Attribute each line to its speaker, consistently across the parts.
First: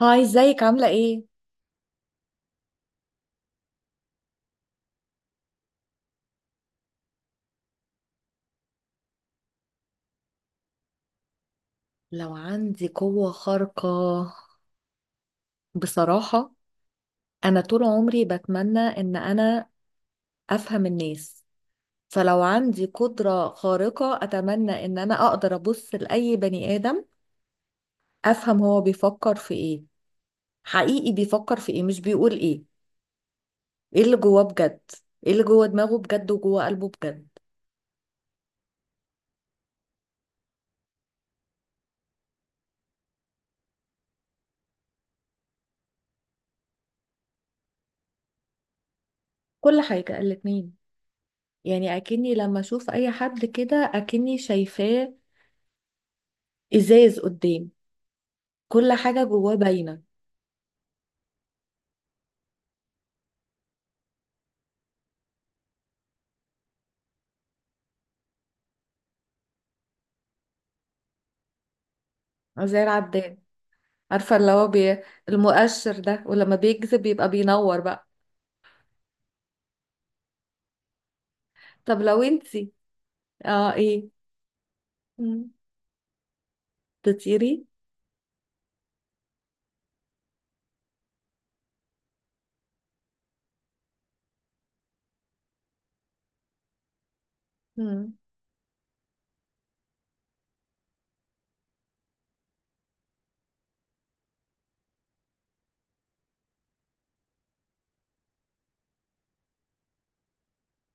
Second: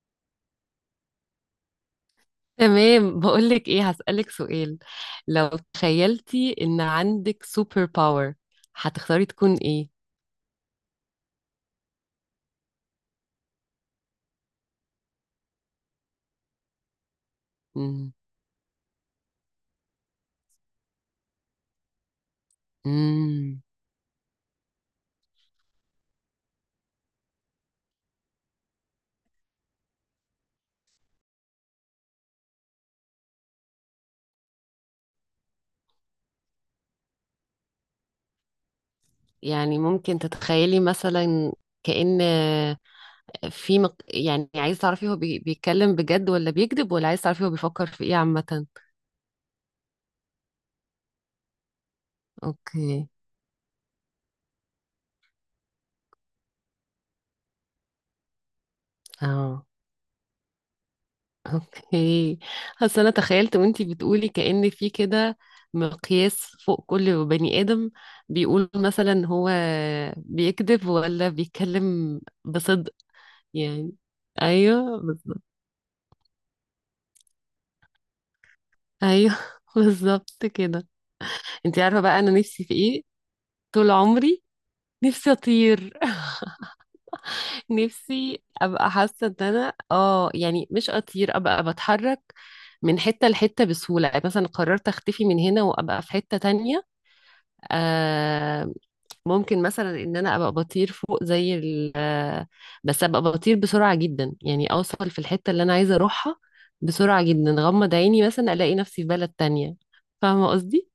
Speaker 1: هاي، ازيك؟ عاملة ايه؟
Speaker 2: تمام، بقولك ايه. هسألك سؤال. لو تخيلتي ان عندك سوبر باور هتختاري تكون ايه؟
Speaker 1: لو عندي قوة خارقة، بصراحة أنا طول
Speaker 2: مم.
Speaker 1: عمري بتمنى إن أنا أفهم الناس. فلو عندي قدرة
Speaker 2: مم.
Speaker 1: خارقة أتمنى إن أنا أقدر أبص لأي بني آدم أفهم هو بيفكر في ايه. حقيقي بيفكر في ايه مش بيقول ايه. ايه اللي جواه بجد؟ ايه اللي جوه دماغه بجد وجوه قلبه بجد؟
Speaker 2: يعني ممكن تتخيلي مثلا كأن في يعني عايز تعرفي هو بيتكلم بجد ولا بيكذب، ولا عايز تعرفي هو بيفكر في ايه عامة.
Speaker 1: كل حاجة، الاتنين. يعني أكني لما أشوف
Speaker 2: اوكي.
Speaker 1: أي حد كده أكني شايفاه إزاز قدام. كل حاجة جواه
Speaker 2: اه.
Speaker 1: باينة.
Speaker 2: اوكي. اصل انا تخيلت وانتي بتقولي كأن في كده مقياس فوق كل بني آدم، بيقول مثلا هو بيكذب ولا بيتكلم
Speaker 1: زي
Speaker 2: بصدق
Speaker 1: العداد.
Speaker 2: يعني.
Speaker 1: عارفة اللي هو
Speaker 2: ايوه بالظبط.
Speaker 1: المؤشر ده؟ ولما بيكذب يبقى بينور بقى.
Speaker 2: ايوه بالظبط كده. انتي
Speaker 1: طب
Speaker 2: عارفة بقى
Speaker 1: لو
Speaker 2: انا نفسي
Speaker 1: انتي،
Speaker 2: في ايه؟
Speaker 1: اه
Speaker 2: طول
Speaker 1: ايه.
Speaker 2: عمري نفسي
Speaker 1: مم.
Speaker 2: اطير.
Speaker 1: تطيري؟
Speaker 2: نفسي ابقى حاسة ان انا يعني مش اطير، ابقى بتحرك من حتة لحتة بسهولة، يعني مثلا قررت اختفي من هنا وابقى في حتة تانية.
Speaker 1: مم.
Speaker 2: آه. ممكن مثلا ان انا ابقى بطير فوق زي ال آه، بس ابقى بطير بسرعة جدا، يعني اوصل في الحتة اللي انا عايزة اروحها بسرعة جدا، غمض عيني مثلا الاقي نفسي في بلد تانية. فاهمة قصدي؟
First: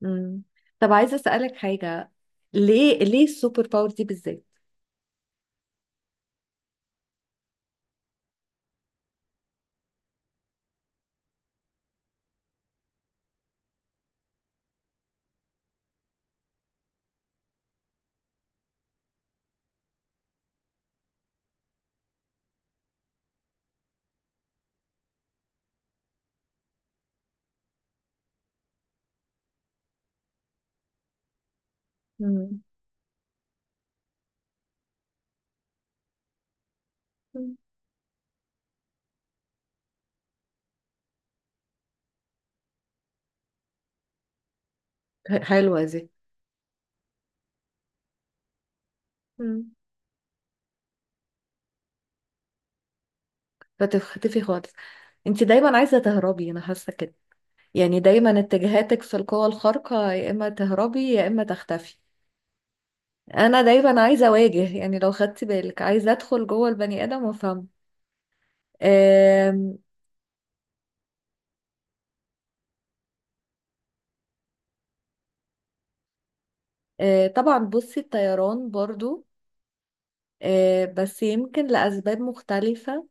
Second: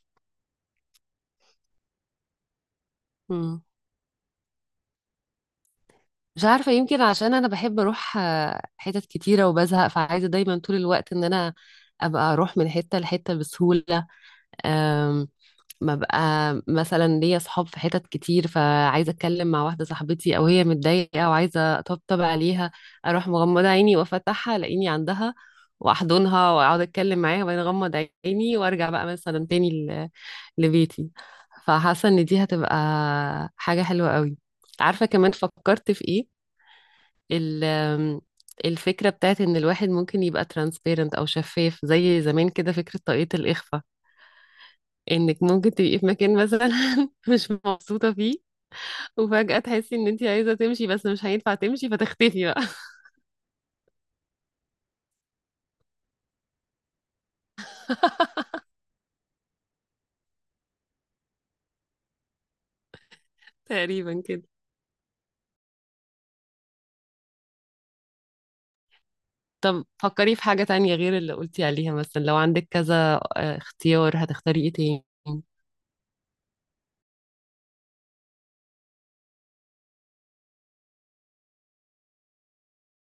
Speaker 1: مم. طب عايزة اسألك حاجة. ليه
Speaker 2: مم.
Speaker 1: السوبر باور دي بالذات؟
Speaker 2: مش عارفة، يمكن عشان أنا بحب أروح حتت كتيرة وبزهق، فعايزة دايما طول الوقت إن أنا أبقى أروح من حتة لحتة بسهولة. ببقى مثلا ليا صحاب في حتت كتير، فعايزه اتكلم مع واحده صاحبتي او هي متضايقه وعايزه اطبطب عليها، اروح مغمضه عيني وافتحها الاقيني عندها، واحضنها واقعد اتكلم معاها، وبعدين اغمض عيني وارجع بقى مثلا تاني لبيتي. فحاسه ان دي
Speaker 1: مم.
Speaker 2: هتبقى حاجه حلوه قوي. عارفه كمان فكرت في ايه؟
Speaker 1: مم.
Speaker 2: ال- الفكره بتاعت ان الواحد ممكن يبقى ترانسبيرنت او شفاف، زي زمان كده فكره طاقية الاخفاء، انك ممكن
Speaker 1: حلوة
Speaker 2: تبقي في
Speaker 1: دي.
Speaker 2: مكان مثلا مش مبسوطة فيه، وفجأة
Speaker 1: مم.
Speaker 2: تحسي ان انت عايزة تمشي بس مش هينفع تمشي فتختفي بقى.
Speaker 1: فتختفي خالص. انتي دايما عايزة تهربي، انا حاسة كده. يعني دايما اتجاهاتك في القوى الخارقة يا اما تهربي يا اما تختفي. انا دايما
Speaker 2: تقريبا
Speaker 1: عايزة
Speaker 2: كده.
Speaker 1: اواجه. يعني لو خدتي بالك، عايزة ادخل جوه البني ادم وافهمه. آم،
Speaker 2: طب فكري في حاجة تانية غير اللي قلتي عليها، مثلا لو عندك كذا اختيار، هتختاري ايه تاني؟
Speaker 1: طبعا بصي، الطيران برضو. بس يمكن لأسباب مختلفة.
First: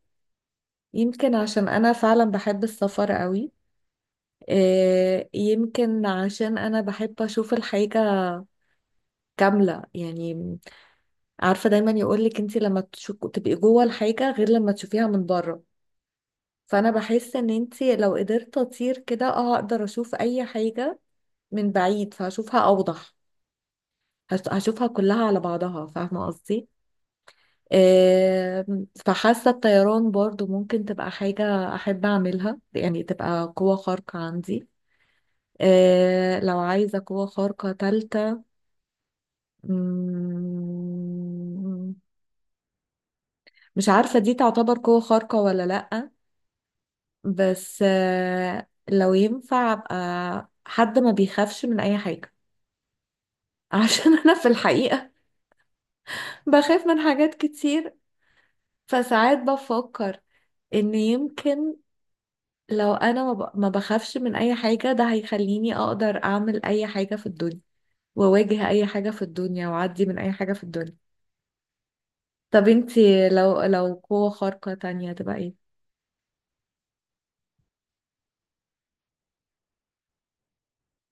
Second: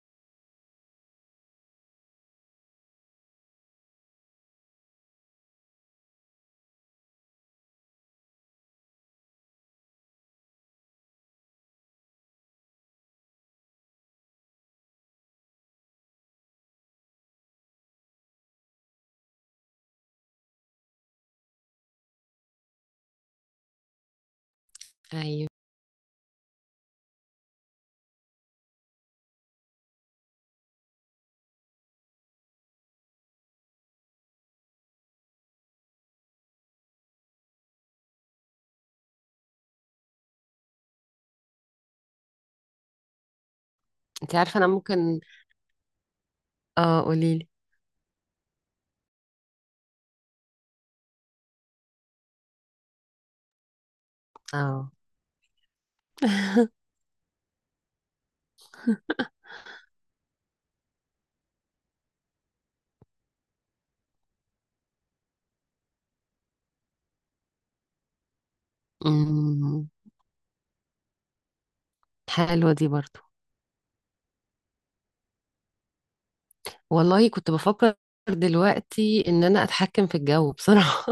Speaker 1: يمكن عشان أنا فعلا بحب السفر قوي. يمكن عشان أنا بحب أشوف الحاجة كاملة يعني. عارفة، دايما يقولك انتي لما تبقي جوه الحاجة غير لما تشوفيها من بره. فأنا بحس إن انتي لو قدرت أطير كده اه أقدر أشوف أي حاجة من بعيد فهشوفها أوضح. هشوفها كلها على
Speaker 2: ايوه.
Speaker 1: بعضها، فاهمة قصدي؟ فحاسة الطيران برضو ممكن تبقى حاجة أحب أعملها، يعني تبقى قوة خارقة عندي. لو عايزة قوة خارقة تالتة، مم، مش عارفة دي
Speaker 2: انت عارفة انا
Speaker 1: تعتبر قوة
Speaker 2: ممكن.
Speaker 1: خارقة ولا لأ.
Speaker 2: اه قوليلي.
Speaker 1: بس لو ينفع أبقى حد ما بيخافش من أي حاجة، عشان أنا في
Speaker 2: اه.
Speaker 1: الحقيقة بخاف من حاجات كتير. فساعات بفكر إن يمكن لو انا ما بخافش من اي حاجة، ده هيخليني اقدر اعمل اي حاجة في الدنيا، واواجه اي حاجة في الدنيا،
Speaker 2: أمم،
Speaker 1: واعدي من اي حاجة في الدنيا. طب
Speaker 2: حلوة دي برضو.
Speaker 1: انتي لو، قوة خارقة تانية تبقى ايه؟
Speaker 2: والله كنت بفكر دلوقتي ان انا اتحكم في الجو بصراحة.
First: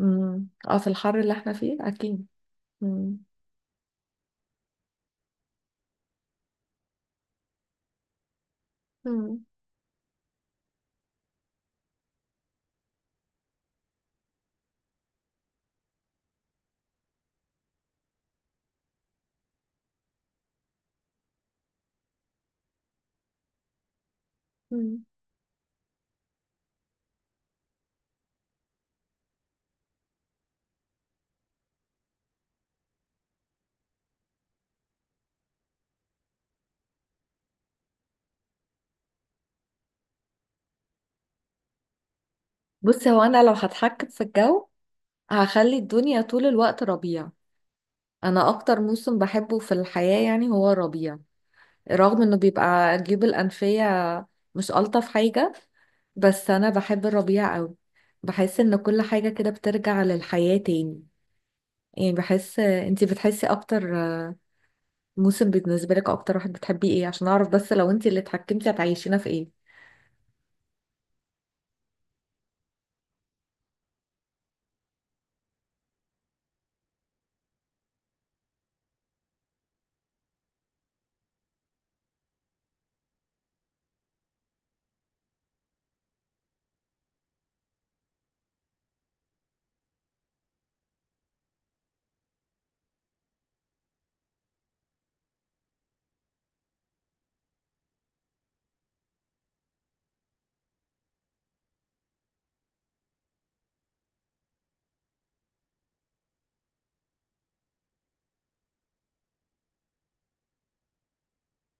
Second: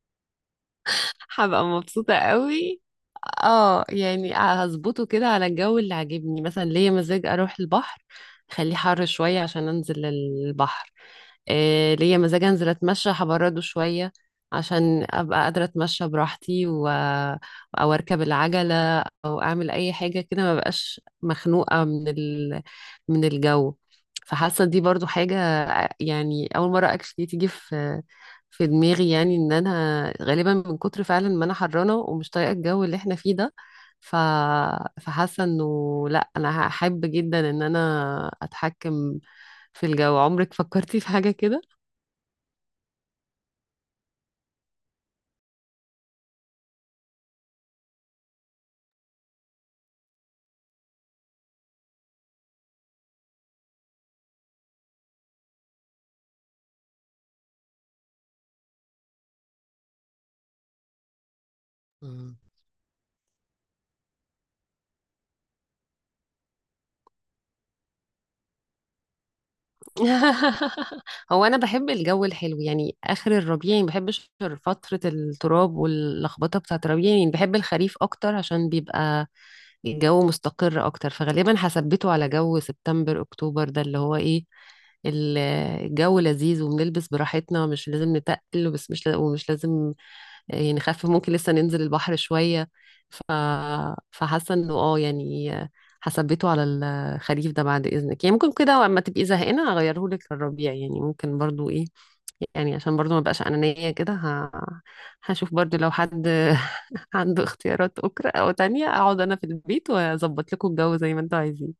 Speaker 1: امم، اه، في الحر اللي احنا
Speaker 2: هبقى
Speaker 1: فيه
Speaker 2: مبسوطة
Speaker 1: اكيد.
Speaker 2: قوي.
Speaker 1: امم.
Speaker 2: اه يعني هظبطه كده على الجو اللي عاجبني، مثلا ليا مزاج اروح البحر، خليه حر شوية
Speaker 1: مم.
Speaker 2: عشان انزل البحر. إيه ليا مزاج انزل اتمشى، هبرده شوية عشان ابقى قادرة اتمشى براحتي او اركب العجلة او اعمل اي حاجة كده، ما بقاش مخنوقة من من الجو. فحاسة دي
Speaker 1: مم.
Speaker 2: برضو حاجة، يعني اول مرة اكشلي تيجي في دماغي، يعني ان انا غالبا من كتر فعلا ما انا حرانه ومش طايقه الجو اللي احنا فيه ده، ف... فحاسه انه لا انا هحب جدا ان انا اتحكم في الجو. عمرك فكرتي في حاجه كده؟
Speaker 1: بصي، هو انا لو هتحكم في الجو هخلي الدنيا طول الوقت ربيع. انا اكتر موسم بحبه في الحياة يعني هو الربيع. رغم انه بيبقى الجيوب الانفية مش الطف حاجة، بس انا بحب الربيع قوي. بحس ان كل حاجة كده بترجع للحياة تاني. يعني
Speaker 2: مم.
Speaker 1: بحس، انتي بتحسي اكتر موسم بالنسبة لك، اكتر واحد بتحبيه ايه عشان اعرف؟ بس لو انتي اللي اتحكمتي هتعيشينا في ايه؟
Speaker 2: هو انا بحب الجو الحلو، يعني اخر الربيع، يعني ما بحبش فترة التراب واللخبطة بتاعة الربيع، يعني بحب الخريف اكتر عشان بيبقى الجو مستقر اكتر، فغالبا هثبته على جو سبتمبر اكتوبر، ده اللي هو ايه، ال- الجو لذيذ وبنلبس براحتنا مش لازم نتقل، بس مش لا- ومش لازم يعني، خف، ممكن لسه ننزل البحر شوية، ف... فحاسة انه يعني هثبته على الخريف ده بعد اذنك، يعني ممكن كده اما تبقي زهقانة اغيره لك للربيع، يعني ممكن برضو ايه، يعني عشان برضو ما بقاش انانية كده هشوف برضو لو حد عنده اختيارات اخرى او تانية، اقعد انا في البيت واظبط لكم الجو زي ما انتوا عايزين.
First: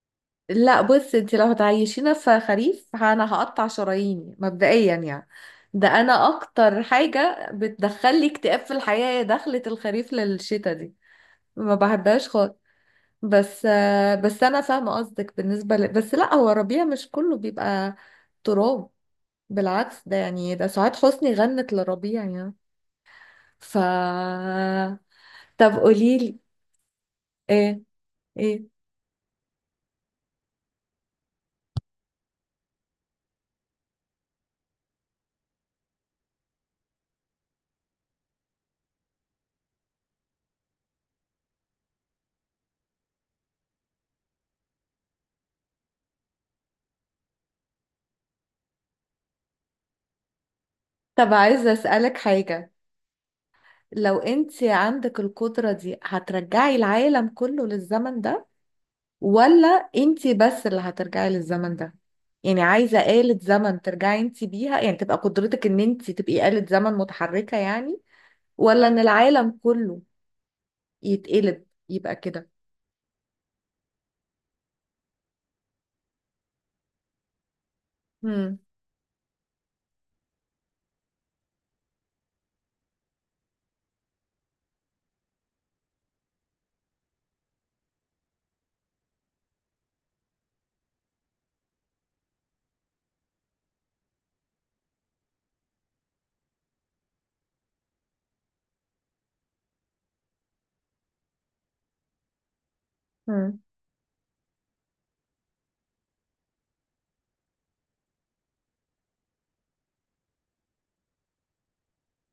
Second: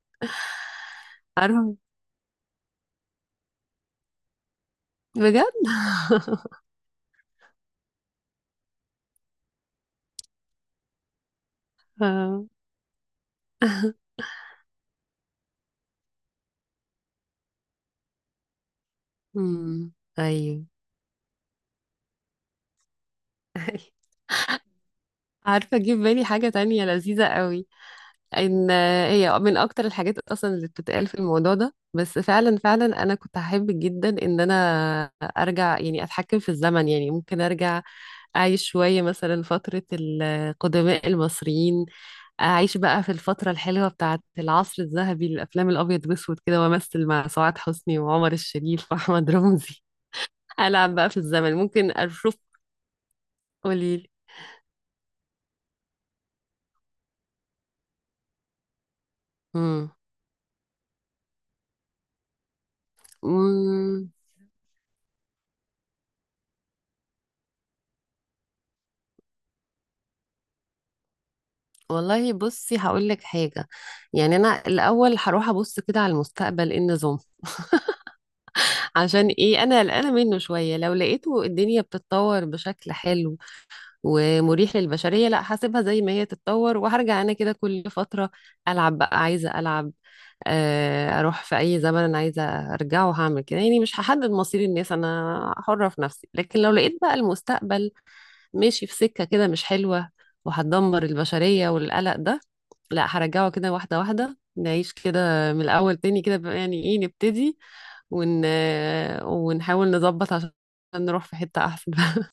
Speaker 1: لا بص، انتي لو
Speaker 2: عارفة؟
Speaker 1: هتعيشينا في خريف انا هقطع شراييني مبدئيا يعني.
Speaker 2: بجد.
Speaker 1: ده انا اكتر حاجة بتدخلي اكتئاب في الحياة هي دخلة الخريف للشتا دي. ما بحبهاش
Speaker 2: آه.
Speaker 1: خالص. بس بس انا فاهمه قصدك بالنسبه بس لا، هو ربيع مش كله بيبقى تراب.
Speaker 2: أمم،
Speaker 1: بالعكس، ده يعني
Speaker 2: ايوه.
Speaker 1: ده سعاد حسني غنت لربيع يعني. ف طب
Speaker 2: عارفة جه في بالي
Speaker 1: قوليلي
Speaker 2: حاجة تانية لذيذة قوي،
Speaker 1: ايه؟ ايه؟
Speaker 2: ان هي من اكتر الحاجات اصلا اللي بتتقال في الموضوع ده، بس فعلا فعلا انا كنت هحب جدا ان انا ارجع، يعني اتحكم في الزمن، يعني ممكن ارجع اعيش شوية مثلا فترة القدماء المصريين، اعيش بقى في الفترة الحلوة بتاعة العصر الذهبي للافلام الابيض واسود كده، وامثل مع سعاد حسني وعمر الشريف واحمد رمزي. العب بقى في
Speaker 1: طب
Speaker 2: الزمن،
Speaker 1: عايزه
Speaker 2: ممكن
Speaker 1: اسالك
Speaker 2: اشوف.
Speaker 1: حاجه.
Speaker 2: قوليلي.
Speaker 1: لو انت عندك القدره دي هترجعي العالم كله للزمن ده، ولا انت بس اللي هترجعي للزمن ده؟ يعني عايزه آلة زمن
Speaker 2: امم
Speaker 1: ترجعي انت بيها، يعني تبقى قدرتك ان انت تبقي آلة زمن متحركه يعني، ولا ان العالم كله يتقلب يبقى
Speaker 2: والله
Speaker 1: كده؟
Speaker 2: بصي هقول لك حاجه، يعني انا الاول هروح ابص كده على المستقبل ايه النظام،
Speaker 1: مم.
Speaker 2: عشان ايه انا قلقانه منه شويه. لو لقيته الدنيا بتتطور بشكل حلو ومريح للبشريه لا هسيبها زي ما هي تتطور، وهرجع انا كده كل فتره العب بقى، عايزه العب اروح في اي زمن انا عايزه ارجعه، هعمل كده يعني، مش هحدد مصير الناس، انا حره في نفسي. لكن لو لقيت بقى المستقبل ماشي في سكة كده مش حلوة وهتدمر البشرية والقلق ده، لا هرجعه
Speaker 1: مم.
Speaker 2: كده واحدة واحدة نعيش كده من الأول تاني كده بقى، يعني ايه نبتدي ون... ونحاول نظبط عشان نروح في حتة أحسن.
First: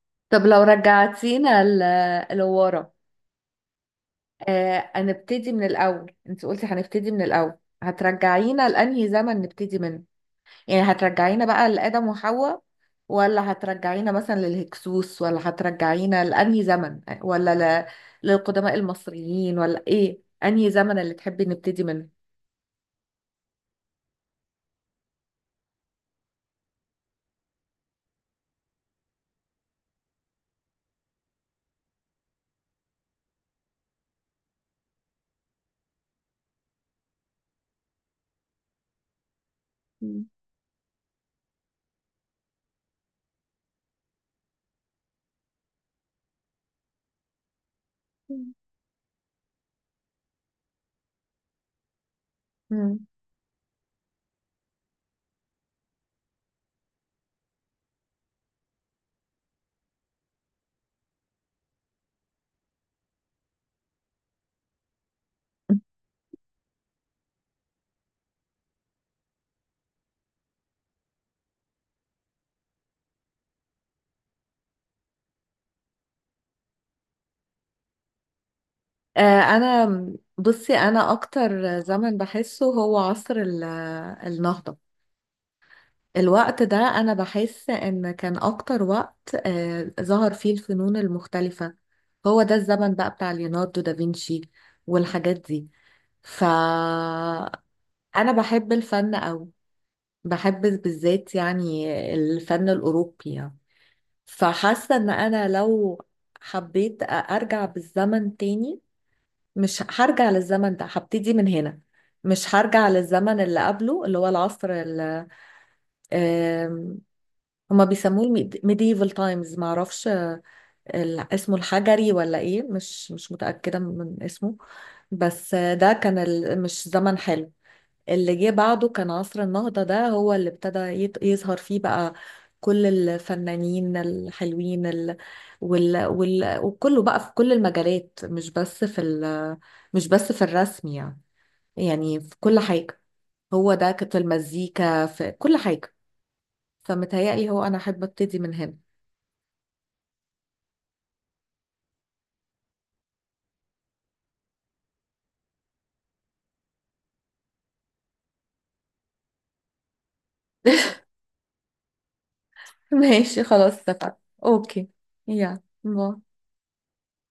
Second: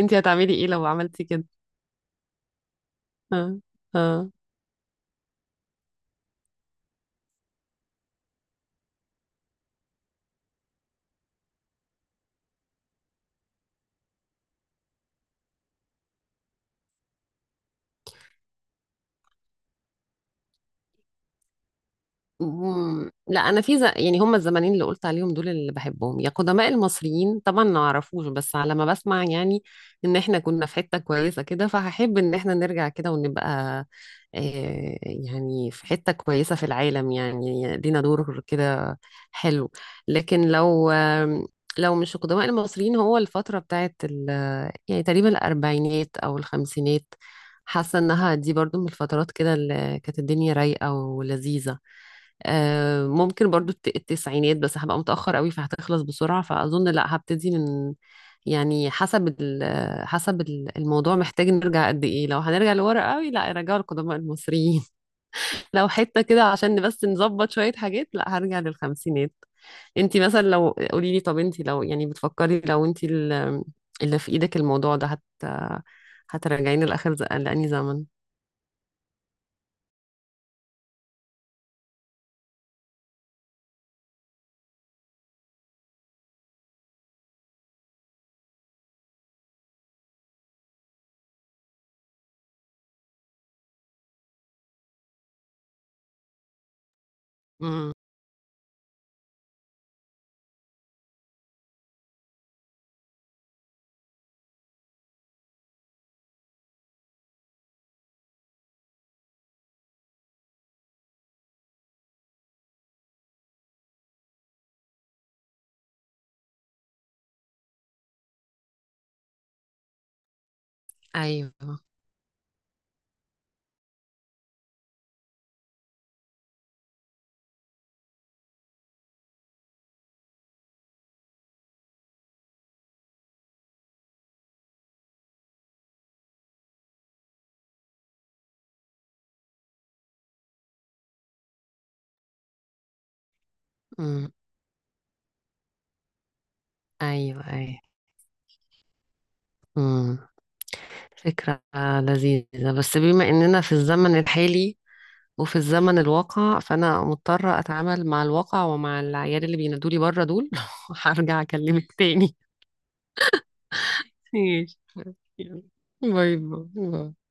Speaker 2: انتي
Speaker 1: طب
Speaker 2: هتعملي
Speaker 1: لو
Speaker 2: ايه لو عملتي كده؟
Speaker 1: رجعتينا لورا،
Speaker 2: اه. اه.
Speaker 1: آه هنبتدي من الاول، انت قلتي هنبتدي من الاول، هترجعينا لانهي زمن نبتدي منه؟ يعني هترجعينا بقى لآدم وحواء، ولا هترجعينا مثلا للهكسوس، ولا هترجعينا لانهي زمن، ولا للقدماء المصريين، ولا ايه انهي زمن اللي تحبي نبتدي منه؟
Speaker 2: مم. لا انا في يعني هم الزمانين اللي قلت عليهم دول اللي بحبهم، يا قدماء المصريين طبعا ما اعرفوش بس على ما بسمع، يعني ان احنا كنا في حتة كويسة كده، فهحب ان احنا نرجع كده ونبقى يعني في حتة كويسة في العالم، يعني لينا دور كده حلو.
Speaker 1: مم.
Speaker 2: لكن لو لو مش القدماء المصريين هو الفترة بتاعت يعني تقريبا الأربعينات أو الخمسينات. حاسة إنها دي برضو من الفترات كده اللي كانت الدنيا رايقة ولذيذة.
Speaker 1: مم.
Speaker 2: ممكن برضو التسعينات، بس هبقى متأخر قوي فهتخلص بسرعة، فأظن لا هبتدي من، يعني حسب الموضوع، محتاج نرجع قد إيه. لو هنرجع لورا قوي لا رجعوا القدماء المصريين، لو حتة كده عشان بس نظبط شوية حاجات لا هرجع للخمسينات. انتي مثلا لو قولي لي، طب انتي لو يعني بتفكري، لو انتي اللي في ايدك الموضوع ده هترجعيني لآخر لأني زمن.
Speaker 1: انا بصي، انا اكتر زمن بحسه هو عصر النهضة. الوقت ده انا بحس ان كان اكتر وقت ظهر فيه الفنون المختلفة. هو ده الزمن بقى بتاع ليوناردو دافنشي والحاجات دي. فانا
Speaker 2: امم.
Speaker 1: بحب الفن أوي، بحب بالذات يعني الفن الاوروبي يعني. فحاسة ان انا لو حبيت ارجع بالزمن تاني، مش هرجع للزمن ده، هبتدي من هنا. مش هرجع للزمن اللي قبله اللي هو العصر آم، هما بيسموه الميديفال تايمز، معرفش، اسمه
Speaker 2: ايوه.
Speaker 1: الحجري ولا ايه، مش متأكدة من اسمه. بس ده كان مش زمن حلو. اللي جه بعده كان عصر النهضة، ده هو اللي ابتدى يظهر فيه بقى كل الفنانين الحلوين وكله بقى في كل المجالات، مش بس في مش بس في الرسم يعني. يعني في كل حاجة. هو ده كانت
Speaker 2: امم.
Speaker 1: المزيكا في كل حاجة.
Speaker 2: ايوه.
Speaker 1: فمتهيألي هو أنا
Speaker 2: ايوه.
Speaker 1: أحب أبتدي من هنا.
Speaker 2: امم فكرة لذيذة، بس بما اننا في الزمن الحالي وفي الزمن الواقع فانا مضطرة اتعامل مع الواقع ومع العيال اللي بينادولي بره دول. هرجع اكلمك تاني.
Speaker 1: ماشي خلاص اتفقنا.
Speaker 2: ماشي.
Speaker 1: أوكي، يا
Speaker 2: يلا.
Speaker 1: باي.
Speaker 2: باي باي باي.